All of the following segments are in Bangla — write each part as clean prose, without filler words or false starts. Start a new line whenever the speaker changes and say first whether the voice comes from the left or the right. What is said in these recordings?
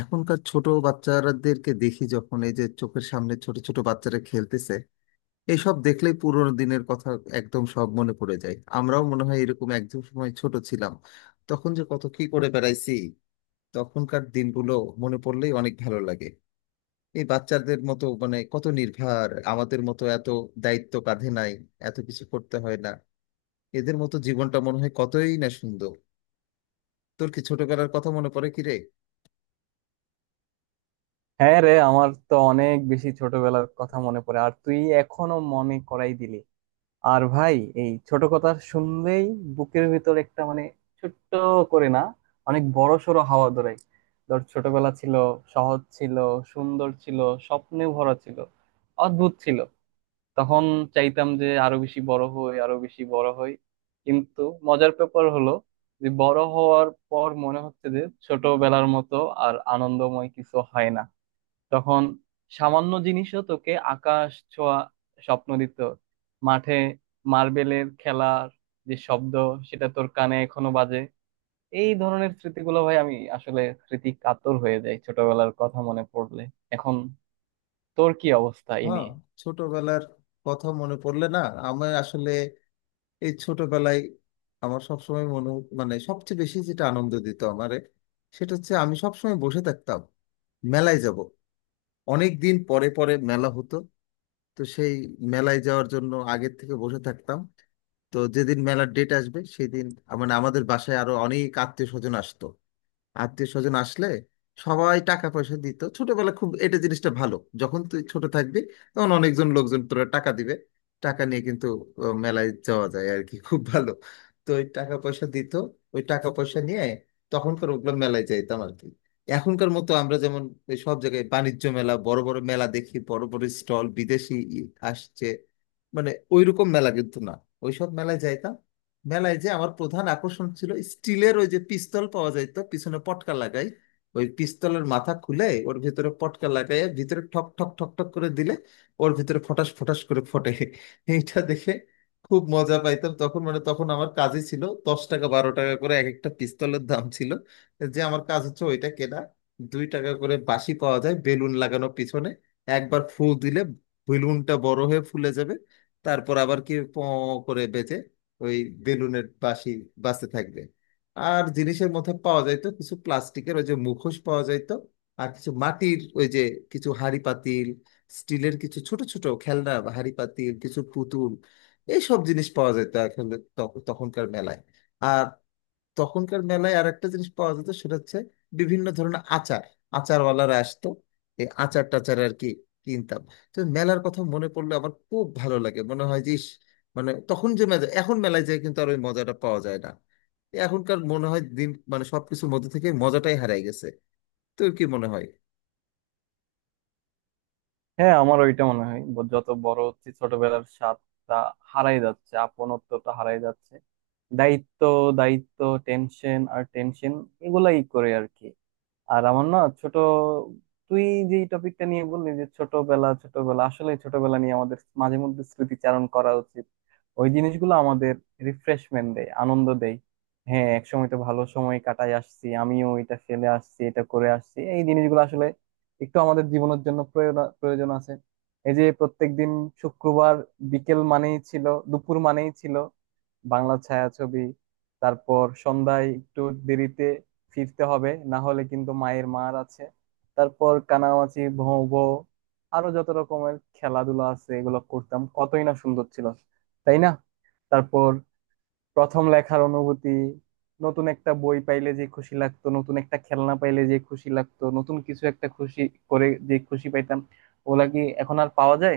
left: এখনকার ছোট বাচ্চাদেরকে দেখি যখন এই যে চোখের সামনে ছোট ছোট বাচ্চারা খেলতেছে, এইসব দেখলেই পুরোনো দিনের কথা একদম সব মনে পড়ে যায়। আমরাও মনে হয় এরকম একদম সময় ছোট ছিলাম, তখন যে কত কি করে বেড়াইছি। তখনকার দিনগুলো মনে পড়লেই অনেক ভালো লাগে। এই বাচ্চাদের মতো মানে কত নির্ভার, আমাদের মতো এত দায়িত্ব কাঁধে নাই, এত কিছু করতে হয় না। এদের মতো জীবনটা মনে হয় কতই না সুন্দর। তোর কি ছোটবেলার কথা মনে পড়ে কি রে?
right: হ্যাঁ রে, আমার তো অনেক বেশি ছোটবেলার কথা মনে পড়ে, আর তুই এখনো মনে করাই দিলি। আর ভাই, এই ছোট কথা শুনলেই বুকের ভিতর একটা মানে ছোট্ট করে না, অনেক বড় সড়ো হাওয়া ধরে। ধর, ছোটবেলা ছিল সহজ, ছিল সুন্দর, ছিল স্বপ্নে ভরা, ছিল অদ্ভুত। ছিল তখন, চাইতাম যে আরো বেশি বড় হই, আরো বেশি বড় হই। কিন্তু মজার ব্যাপার হলো, যে বড় হওয়ার পর মনে হচ্ছে যে ছোটবেলার মতো আর আনন্দময় কিছু হয় না। তখন সামান্য জিনিসও তোকে আকাশ ছোঁয়া স্বপ্ন দিত। মাঠে মার্বেলের খেলার যে শব্দ, সেটা তোর কানে এখনো বাজে। এই ধরনের স্মৃতিগুলো, ভাই, আমি আসলে স্মৃতি কাতর হয়ে যাই ছোটবেলার কথা মনে পড়লে। এখন তোর কি অবস্থা এই
left: হ্যাঁ,
right: নিয়ে?
left: ছোটবেলার কথা মনে পড়লে না, আমি আসলে এই ছোটবেলায় আমার সবসময় মনে, মানে সবচেয়ে বেশি যেটা আনন্দ দিত আমারে সেটা হচ্ছে আমি সবসময় বসে থাকতাম মেলায় যাব। অনেক দিন পরে পরে মেলা হতো, তো সেই মেলায় যাওয়ার জন্য আগের থেকে বসে থাকতাম। তো যেদিন মেলার ডেট আসবে সেদিন মানে আমাদের বাসায় আরো অনেক আত্মীয় স্বজন আসতো। আত্মীয় স্বজন আসলে সবাই টাকা পয়সা দিত, ছোটবেলা খুব এটা জিনিসটা ভালো, যখন তুই ছোট থাকবি তখন অনেকজন লোকজন তোরা টাকা দিবে, টাকা নিয়ে কিন্তু মেলায় যাওয়া যায় আর কি, খুব ভালো। তো ওই টাকা পয়সা দিত, ওই টাকা পয়সা নিয়ে তখনকার ওগুলো মেলায় যাইতাম আর কি। এখনকার মতো আমরা যেমন এই সব জায়গায় বাণিজ্য মেলা, বড় বড় মেলা দেখি, বড় বড় স্টল, বিদেশি ই আসছে, মানে ওইরকম মেলা কিন্তু না, ওইসব মেলায় যাইতাম। মেলায় যে আমার প্রধান আকর্ষণ ছিল স্টিলের ওই যে পিস্তল পাওয়া যায়, তো পিছনে পটকা লাগাই, ওই পিস্তলের মাথা খুলে ওর ভিতরে পটকা লাগাই, ভিতরে ঠক ঠক ঠক ঠক করে দিলে ওর ভিতরে ফটাস ফটাস করে ফটে। এইটা দেখে খুব মজা পাইতাম তখন, মানে তখন আমার কাজই ছিল, 10 টাকা 12 টাকা করে এক একটা পিস্তলের দাম ছিল, যে আমার কাজ হচ্ছে ওইটা কেনা। 2 টাকা করে বাঁশি পাওয়া যায়, বেলুন লাগানো পিছনে, একবার ফুল দিলে বেলুনটা বড় হয়ে ফুলে যাবে, তারপর আবার কি প করে বেজে, ওই বেলুনের বাঁশি বাঁচতে থাকবে। আর জিনিসের মধ্যে পাওয়া যাইতো কিছু প্লাস্টিকের ওই যে মুখোশ পাওয়া যাইতো, আর কিছু মাটির ওই যে কিছু হাঁড়ি পাতিল, স্টিলের কিছু ছোট ছোট খেলনা, হাঁড়ি পাতিল, কিছু পুতুল, এইসব জিনিস পাওয়া যেত আসলে তখনকার মেলায়। আর তখনকার মেলায় আর একটা জিনিস পাওয়া যেত, সেটা হচ্ছে বিভিন্ন ধরনের আচার। আচারওয়ালারা আসতো, এই আচার টাচার আর কি কিনতাম। তো মেলার কথা মনে পড়লে আমার খুব ভালো লাগে, মনে হয় যে ইস, মানে তখন যে মজা, এখন মেলায় যায় কিন্তু আর ওই মজাটা পাওয়া যায় না। এখনকার মনে হয় দিন, মানে সবকিছুর মধ্যে থেকে মজাটাই হারাই গেছে। তোর কি মনে হয়?
right: হ্যাঁ, আমার ওইটা মনে হয়, যত বড় হচ্ছে ছোটবেলার স্বাদটা হারাই যাচ্ছে, আপনত্বটা হারাই যাচ্ছে। দায়িত্ব, দায়িত্ব, টেনশন আর টেনশন, এগুলাই করে আর কি। আর আমার না ছোট, তুই যে টপিকটা নিয়ে বললি যে ছোটবেলা, ছোটবেলা আসলে ছোটবেলা নিয়ে আমাদের মাঝে মধ্যে স্মৃতিচারণ করা উচিত। ওই জিনিসগুলো আমাদের রিফ্রেশমেন্ট দেয়, আনন্দ দেয়। হ্যাঁ, একসময় তো ভালো সময় কাটাই আসছি, আমিও এটা ফেলে আসছি, এটা করে আসছি। এই জিনিসগুলো আসলে একটু আমাদের জীবনের জন্য প্রয়োজন, প্রয়োজন আছে। এই যে প্রত্যেকদিন শুক্রবার বিকেল মানেই ছিল, দুপুর মানেই ছিল বাংলা ছায়াছবি। তারপর সন্ধ্যায় একটু দেরিতে ফিরতে হবে, না হলে কিন্তু মায়ের মার আছে। তারপর কানামাছি ভোঁ ভোঁ, আরো যত রকমের খেলাধুলা আছে এগুলো করতাম। কতই না সুন্দর ছিল, তাই না? তারপর প্রথম লেখার অনুভূতি, নতুন একটা বই পাইলে যে খুশি লাগতো, নতুন একটা খেলনা পাইলে যে খুশি লাগতো, নতুন কিছু একটা খুশি করে যে খুশি পাইতাম। ওগুলা কি এখন আর পাওয়া যায়?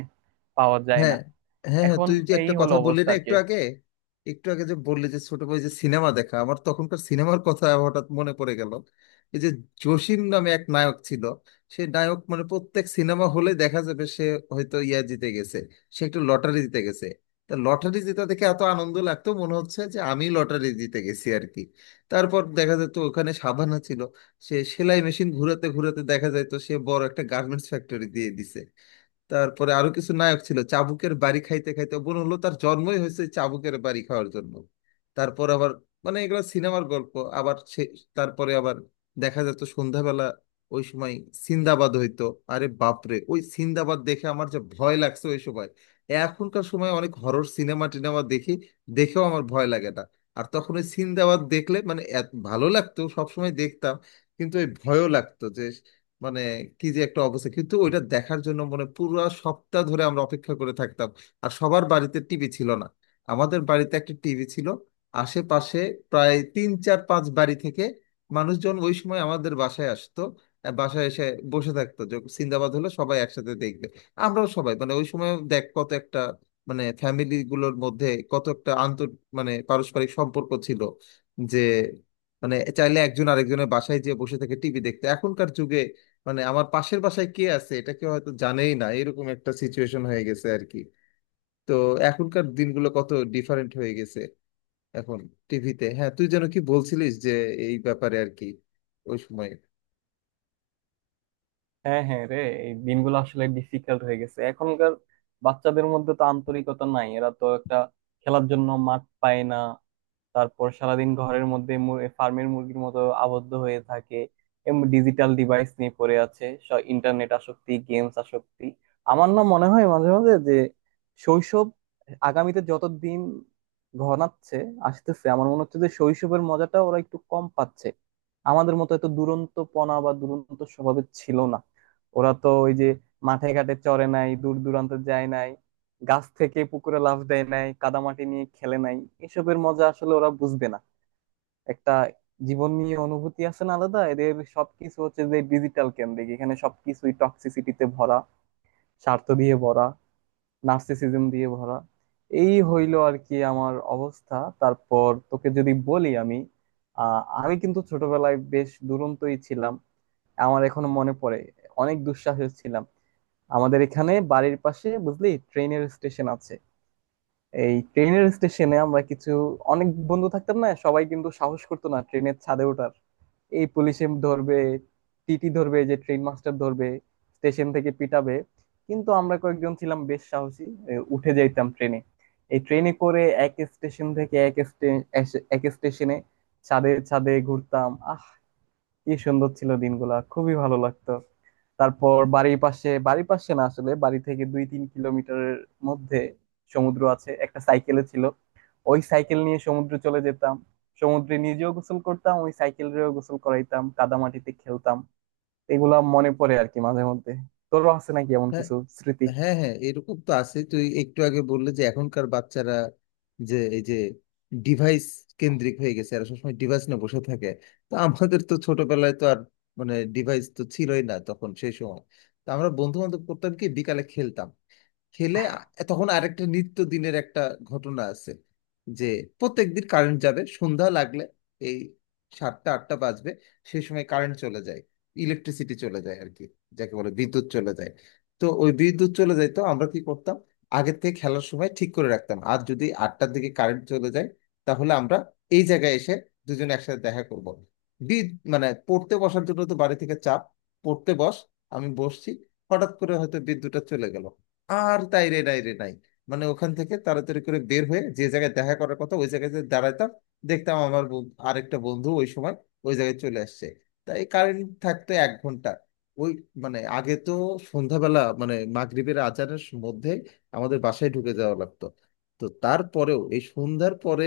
right: পাওয়া যায়
left: হ্যাঁ
right: না।
left: হ্যাঁ হ্যাঁ,
right: এখন
left: তুই যে
right: এই
left: একটা
right: হলো
left: কথা বললি
right: অবস্থা
left: না
right: আর কি।
left: একটু আগে, একটু আগে যে বললি যে ছোট ভাই যে সিনেমা দেখা, আমার তখনকার সিনেমার কথা হঠাৎ মনে পড়ে গেল। এই যে জসিম নামে এক নায়ক ছিল, সে নায়ক মানে প্রত্যেক সিনেমা হলে দেখা যাবে সে হয়তো ইয়া জিতে গেছে, সে একটু লটারি জিতে গেছে। তা লটারি জেতা দেখে এত আনন্দ লাগতো, মনে হচ্ছে যে আমি লটারি জিতে গেছি আর কি। তারপর দেখা যেত ওখানে সাবানা ছিল, সে সেলাই মেশিন ঘুরাতে ঘুরাতে দেখা যেত সে বড় একটা গার্মেন্টস ফ্যাক্টরি দিয়ে দিছে। তারপরে আরো কিছু নায়ক ছিল, চাবুকের বাড়ি খাইতে খাইতে মনে হলো তার জন্মই হয়েছে চাবুকের বাড়ি খাওয়ার জন্য। তারপর আবার, মানে এগুলো সিনেমার গল্প। আবার সে তারপরে আবার দেখা যেত সন্ধ্যাবেলা, ওই সময় সিন্দাবাদ হইতো। আরে বাপরে, ওই সিন্দাবাদ দেখে আমার যে ভয় লাগছে ওই সময়! এখনকার সময় অনেক হরর সিনেমা টিনেমা দেখি, দেখেও আমার ভয় লাগে না, আর তখন ওই সিন্দাবাদ দেখলে, মানে এত ভালো লাগতো সবসময় দেখতাম, কিন্তু ওই ভয়ও লাগতো যে, মানে কি যে একটা অবস্থা। কিন্তু ওইটা দেখার জন্য মানে পুরো সপ্তাহ ধরে আমরা অপেক্ষা করে থাকতাম। আর সবার বাড়িতে টিভি ছিল না, আমাদের বাড়িতে একটা টিভি ছিল। আশেপাশে প্রায় তিন চার পাঁচ বাড়ি থেকে মানুষজন ওই সময় আমাদের বাসায় আসতো, আর বাসায় এসে বসে থাকতো যে সিন্দাবাদ হলে সবাই একসাথে দেখবে। আমরাও সবাই, মানে ওই সময় দেখ কত একটা, মানে ফ্যামিলি গুলোর মধ্যে কত একটা আন্তর, মানে পারস্পরিক সম্পর্ক ছিল, যে মানে চাইলে একজন আরেকজনের বাসায় যেয়ে বসে থেকে টিভি দেখতো। এখনকার যুগে মানে আমার পাশের বাসায় কে আছে এটা কেউ হয়তো জানেই না, এরকম একটা সিচুয়েশন হয়ে গেছে আর কি। তো এখনকার দিনগুলো কত ডিফারেন্ট হয়ে গেছে, এখন টিভিতে, হ্যাঁ তুই যেন কি বলছিলিস যে এই ব্যাপারে আর কি ওই সময়?
right: হ্যাঁ, হ্যাঁ রে, এই দিনগুলো আসলে ডিফিকাল্ট হয়ে গেছে। এখনকার বাচ্চাদের মধ্যে তো আন্তরিকতা নাই। এরা তো একটা খেলার জন্য মাঠ পায় না। তারপর সারাদিন ঘরের মধ্যে ফার্মের মুরগির মতো আবদ্ধ হয়ে থাকে। ডিজিটাল ডিভাইস নিয়ে পড়ে আছে, ইন্টারনেট আসক্তি, গেমস আসক্তি। আমার না মনে হয় মাঝে মাঝে যে শৈশব আগামীতে যত দিন ঘনাচ্ছে, আসতেছে, আমার মনে হচ্ছে যে শৈশবের মজাটা ওরা একটু কম পাচ্ছে। আমাদের মতো এত দুরন্তপনা বা দুরন্ত স্বভাবের ছিল না। ওরা তো ওই যে মাঠে ঘাটে চড়ে নাই, দূর দূরান্তে যায় নাই, গাছ থেকে পুকুরে লাফ দেয় নাই, কাদামাটি নিয়ে খেলে নাই। এসবের মজা আসলে ওরা বুঝবে না। একটা জীবন নিয়ে অনুভূতি আছে না আলাদা এদের। সবকিছু হচ্ছে যে ডিজিটাল কেন্দ্রিক, এখানে সবকিছুই টক্সিসিটিতে ভরা, স্বার্থ দিয়ে ভরা, নার্সিসিজম দিয়ে ভরা। এই হইলো আর কি আমার অবস্থা। তারপর তোকে যদি বলি আমি, আহ, আমি কিন্তু ছোটবেলায় বেশ দুরন্তই ছিলাম। আমার এখনো মনে পড়ে, অনেক দুঃসাহস ছিলাম। আমাদের এখানে বাড়ির পাশে, বুঝলি, ট্রেনের স্টেশন আছে। এই ট্রেনের স্টেশনে আমরা কিছু অনেক বন্ধু থাকতাম না, সবাই কিন্তু সাহস করতো না ট্রেনের ছাদে ওঠার। এই পুলিশে ধরবে, টিটি ধরবে, যে ট্রেন মাস্টার ধরবে, স্টেশন থেকে পিটাবে। কিন্তু আমরা কয়েকজন ছিলাম বেশ সাহসী। এ, উঠে যাইতাম ট্রেনে। এই ট্রেনে করে এক স্টেশন থেকে এক স্টেশনে ছাদে ছাদে ঘুরতাম। আহ, কি সুন্দর ছিল দিনগুলা, খুবই ভালো লাগতো। তারপর বাড়ির পাশে, বাড়ির পাশে না, আসলে বাড়ি থেকে 2-3 কিলোমিটারের মধ্যে সমুদ্র আছে। একটা সাইকেলে ছিল, ওই সাইকেল নিয়ে সমুদ্রে চলে যেতাম। সমুদ্রে নিজেও গোসল করতাম, ওই সাইকেলেও গোসল করাইতাম, কাদামাটিতে খেলতাম। এগুলা মনে পড়ে আর কি মাঝে মধ্যে। তোরও আছে নাকি এমন কিছু স্মৃতি?
left: হ্যাঁ হ্যাঁ এরকম তো আছে। তুই একটু আগে বললে যে এখনকার বাচ্চারা যে এই যে ডিভাইস কেন্দ্রিক হয়ে গেছে, আর সবসময় ডিভাইস নিয়ে বসে থাকে, তো আমাদের তো ছোটবেলায় তো আর, মানে ডিভাইস তো ছিলই না তখন সেই সময়। তো আমরা বন্ধু বান্ধব করতাম কি বিকালে খেলতাম, খেলে আ-, তখন আরেকটা নিত্য দিনের একটা ঘটনা আছে, যে প্রত্যেকদিন কারেন্ট যাবে সন্ধ্যা লাগলে, এই সাতটা আটটা বাজবে সেই সময় কারেন্ট চলে যায়, ইলেকট্রিসিটি চলে যায় আর কি, যাকে বলে বিদ্যুৎ চলে যায়। তো ওই বিদ্যুৎ চলে যাইতো, আমরা কি করতাম, আগের থেকে খেলার সময় ঠিক করে রাখতাম, আর যদি আটটার দিকে কারেন্ট চলে যায় তাহলে আমরা এই জায়গায় এসে দুজনে একসাথে দেখা করব। বিদ, মানে পড়তে বসার জন্য তো বাড়ি থেকে চাপ, পড়তে বস, আমি বসছি, হঠাৎ করে হয়তো বিদ্যুৎটা চলে গেল, আর তাই রে নাই রে নাই, মানে ওখান থেকে তাড়াতাড়ি করে বের হয়ে যে জায়গায় দেখা করার কথা ওই জায়গায় যে দাঁড়াতাম, দেখতাম আমার আরেকটা বন্ধু ওই সময় ওই জায়গায় চলে আসছে। তাই কারেন্ট থাকতো 1 ঘন্টা, ওই মানে আগে তো সন্ধ্যাবেলা মানে মাগরিবের আজানের মধ্যে আমাদের বাসায় ঢুকে যাওয়া লাগতো। তো তারপরেও এই সন্ধ্যার পরে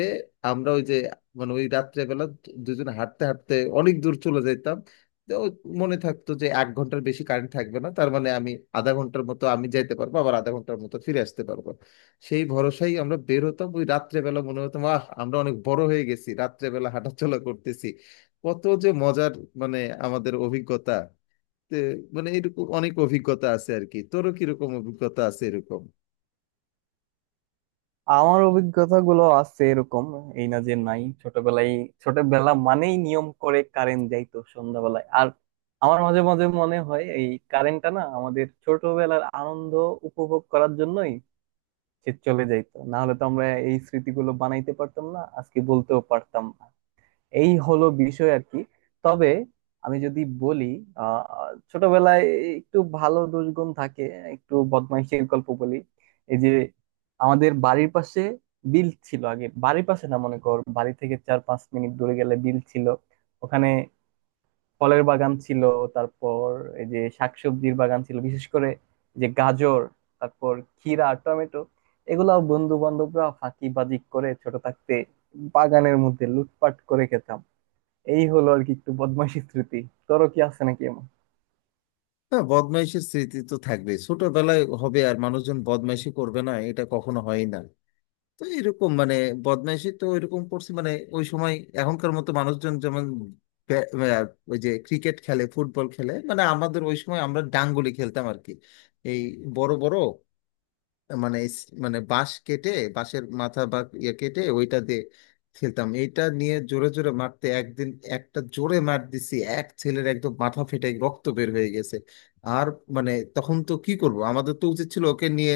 left: আমরা ওই যে মানে ওই রাত্রেবেলা দুজনে হাঁটতে হাঁটতে অনেক দূর চলে যেতাম। তো ওই মনে থাকতো যে 1 ঘন্টার বেশি কারেন্ট থাকবে না, তার মানে আমি আধা ঘন্টার মতো আমি যাইতে পারবো, আবার আধা ঘন্টার মতো ফিরে আসতে পারবো। সেই ভরসায় আমরা বের হতাম ওই রাত্রেবেলা, মনে হতো আহ আমরা অনেক বড় হয়ে গেছি, রাত্রেবেলা হাঁটাচলা করতেছি, কত যে মজার, মানে আমাদের অভিজ্ঞতা তে, মানে এরকম অনেক অভিজ্ঞতা আছে আর কি। তোরও কিরকম অভিজ্ঞতা আছে এরকম?
right: আমার অভিজ্ঞতা গুলো আছে এরকম, এই না যে নাই ছোটবেলায়। ছোটবেলা মানেই নিয়ম করে কারেন্ট যাইতো সন্ধ্যাবেলায়। আর আমার মাঝে মাঝে মনে হয়, এই কারেন্টটা না আমাদের ছোটবেলার আনন্দ উপভোগ করার জন্যই সে চলে যাইতো। না হলে তো আমরা এই স্মৃতিগুলো বানাইতে পারতাম না, আজকে বলতেও পারতাম না। এই হলো বিষয় আর কি। তবে আমি যদি বলি, আহ, ছোটবেলায় একটু ভালো দুষ্গুণ থাকে, একটু বদমাইশের গল্প বলি। এই যে আমাদের বাড়ির পাশে বিল ছিল, আগে বাড়ির পাশে না, মনে কর বাড়ি থেকে 4-5 মিনিট দূরে গেলে বিল ছিল। ওখানে ফলের বাগান ছিল, তারপর এই যে শাকসবজির বাগান ছিল, বিশেষ করে যে গাজর, তারপর ক্ষীরা, টমেটো, এগুলা বন্ধু বান্ধবরা ফাঁকিবাজি করে ছোট থাকতে বাগানের মধ্যে লুটপাট করে খেতাম। এই হলো আর কি একটু বদমাইশি স্মৃতি। তোরও কি আছে নাকি এমন?
left: হ্যাঁ, বদমাইশের স্মৃতি তো থাকবে, ছোটবেলায় হবে আর মানুষজন বদমাইশি করবে না এটা কখনো হয় না। তো এরকম মানে বদমাইশি তো এরকম করছি মানে ওই সময়, এখনকার মতো মানুষজন যেমন ব্য- আহ, ওই যে ক্রিকেট খেলে ফুটবল খেলে, মানে আমাদের ওই সময় আমরা ডাঙ্গুলি খেলতাম আর কি। এই বড় বড়, মানে এই স-, মানে বাঁশ কেটে বাঁশের মাথা বা ইয়ে কেটে ওইটা দিয়ে খেলতাম, এইটা নিয়ে জোরে জোরে মারতে একদিন একটা জোরে মার দিছি এক ছেলের, একদম মাথা ফেটে রক্ত বের হয়ে গেছে। আর মানে তখন তো কি করব, আমাদের তো উচিত ছিল ওকে নিয়ে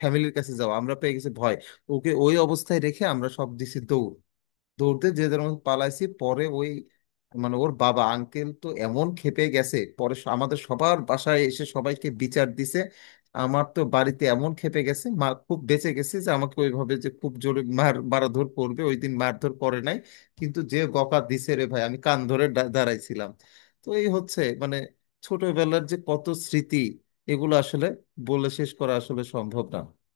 left: ফ্যামিলির কাছে যাওয়া, আমরা পেয়ে গেছি ভয়, ওকে ওই অবস্থায় রেখে আমরা সব দিছি দৌড়। দৌড়তে যে যেমন পালাইছি, পরে ওই মানে ওর বাবা আঙ্কেল তো এমন খেপে গেছে, পরে আমাদের সবার বাসায় এসে সবাইকে বিচার দিছে। আমার তো বাড়িতে এমন খেপে গেছে মা, খুব বেঁচে গেছে যে আমাকে ওইভাবে যে খুব জোরে মার মারাধর করবে, ওই দিন মারধর করে নাই, কিন্তু যে বকা দিছে রে ভাই, আমি কান ধরে দাঁড়াইছিলাম। তো এই হচ্ছে মানে ছোটবেলার যে কত স্মৃতি, এগুলো আসলে বলে শেষ করা আসলে সম্ভব না।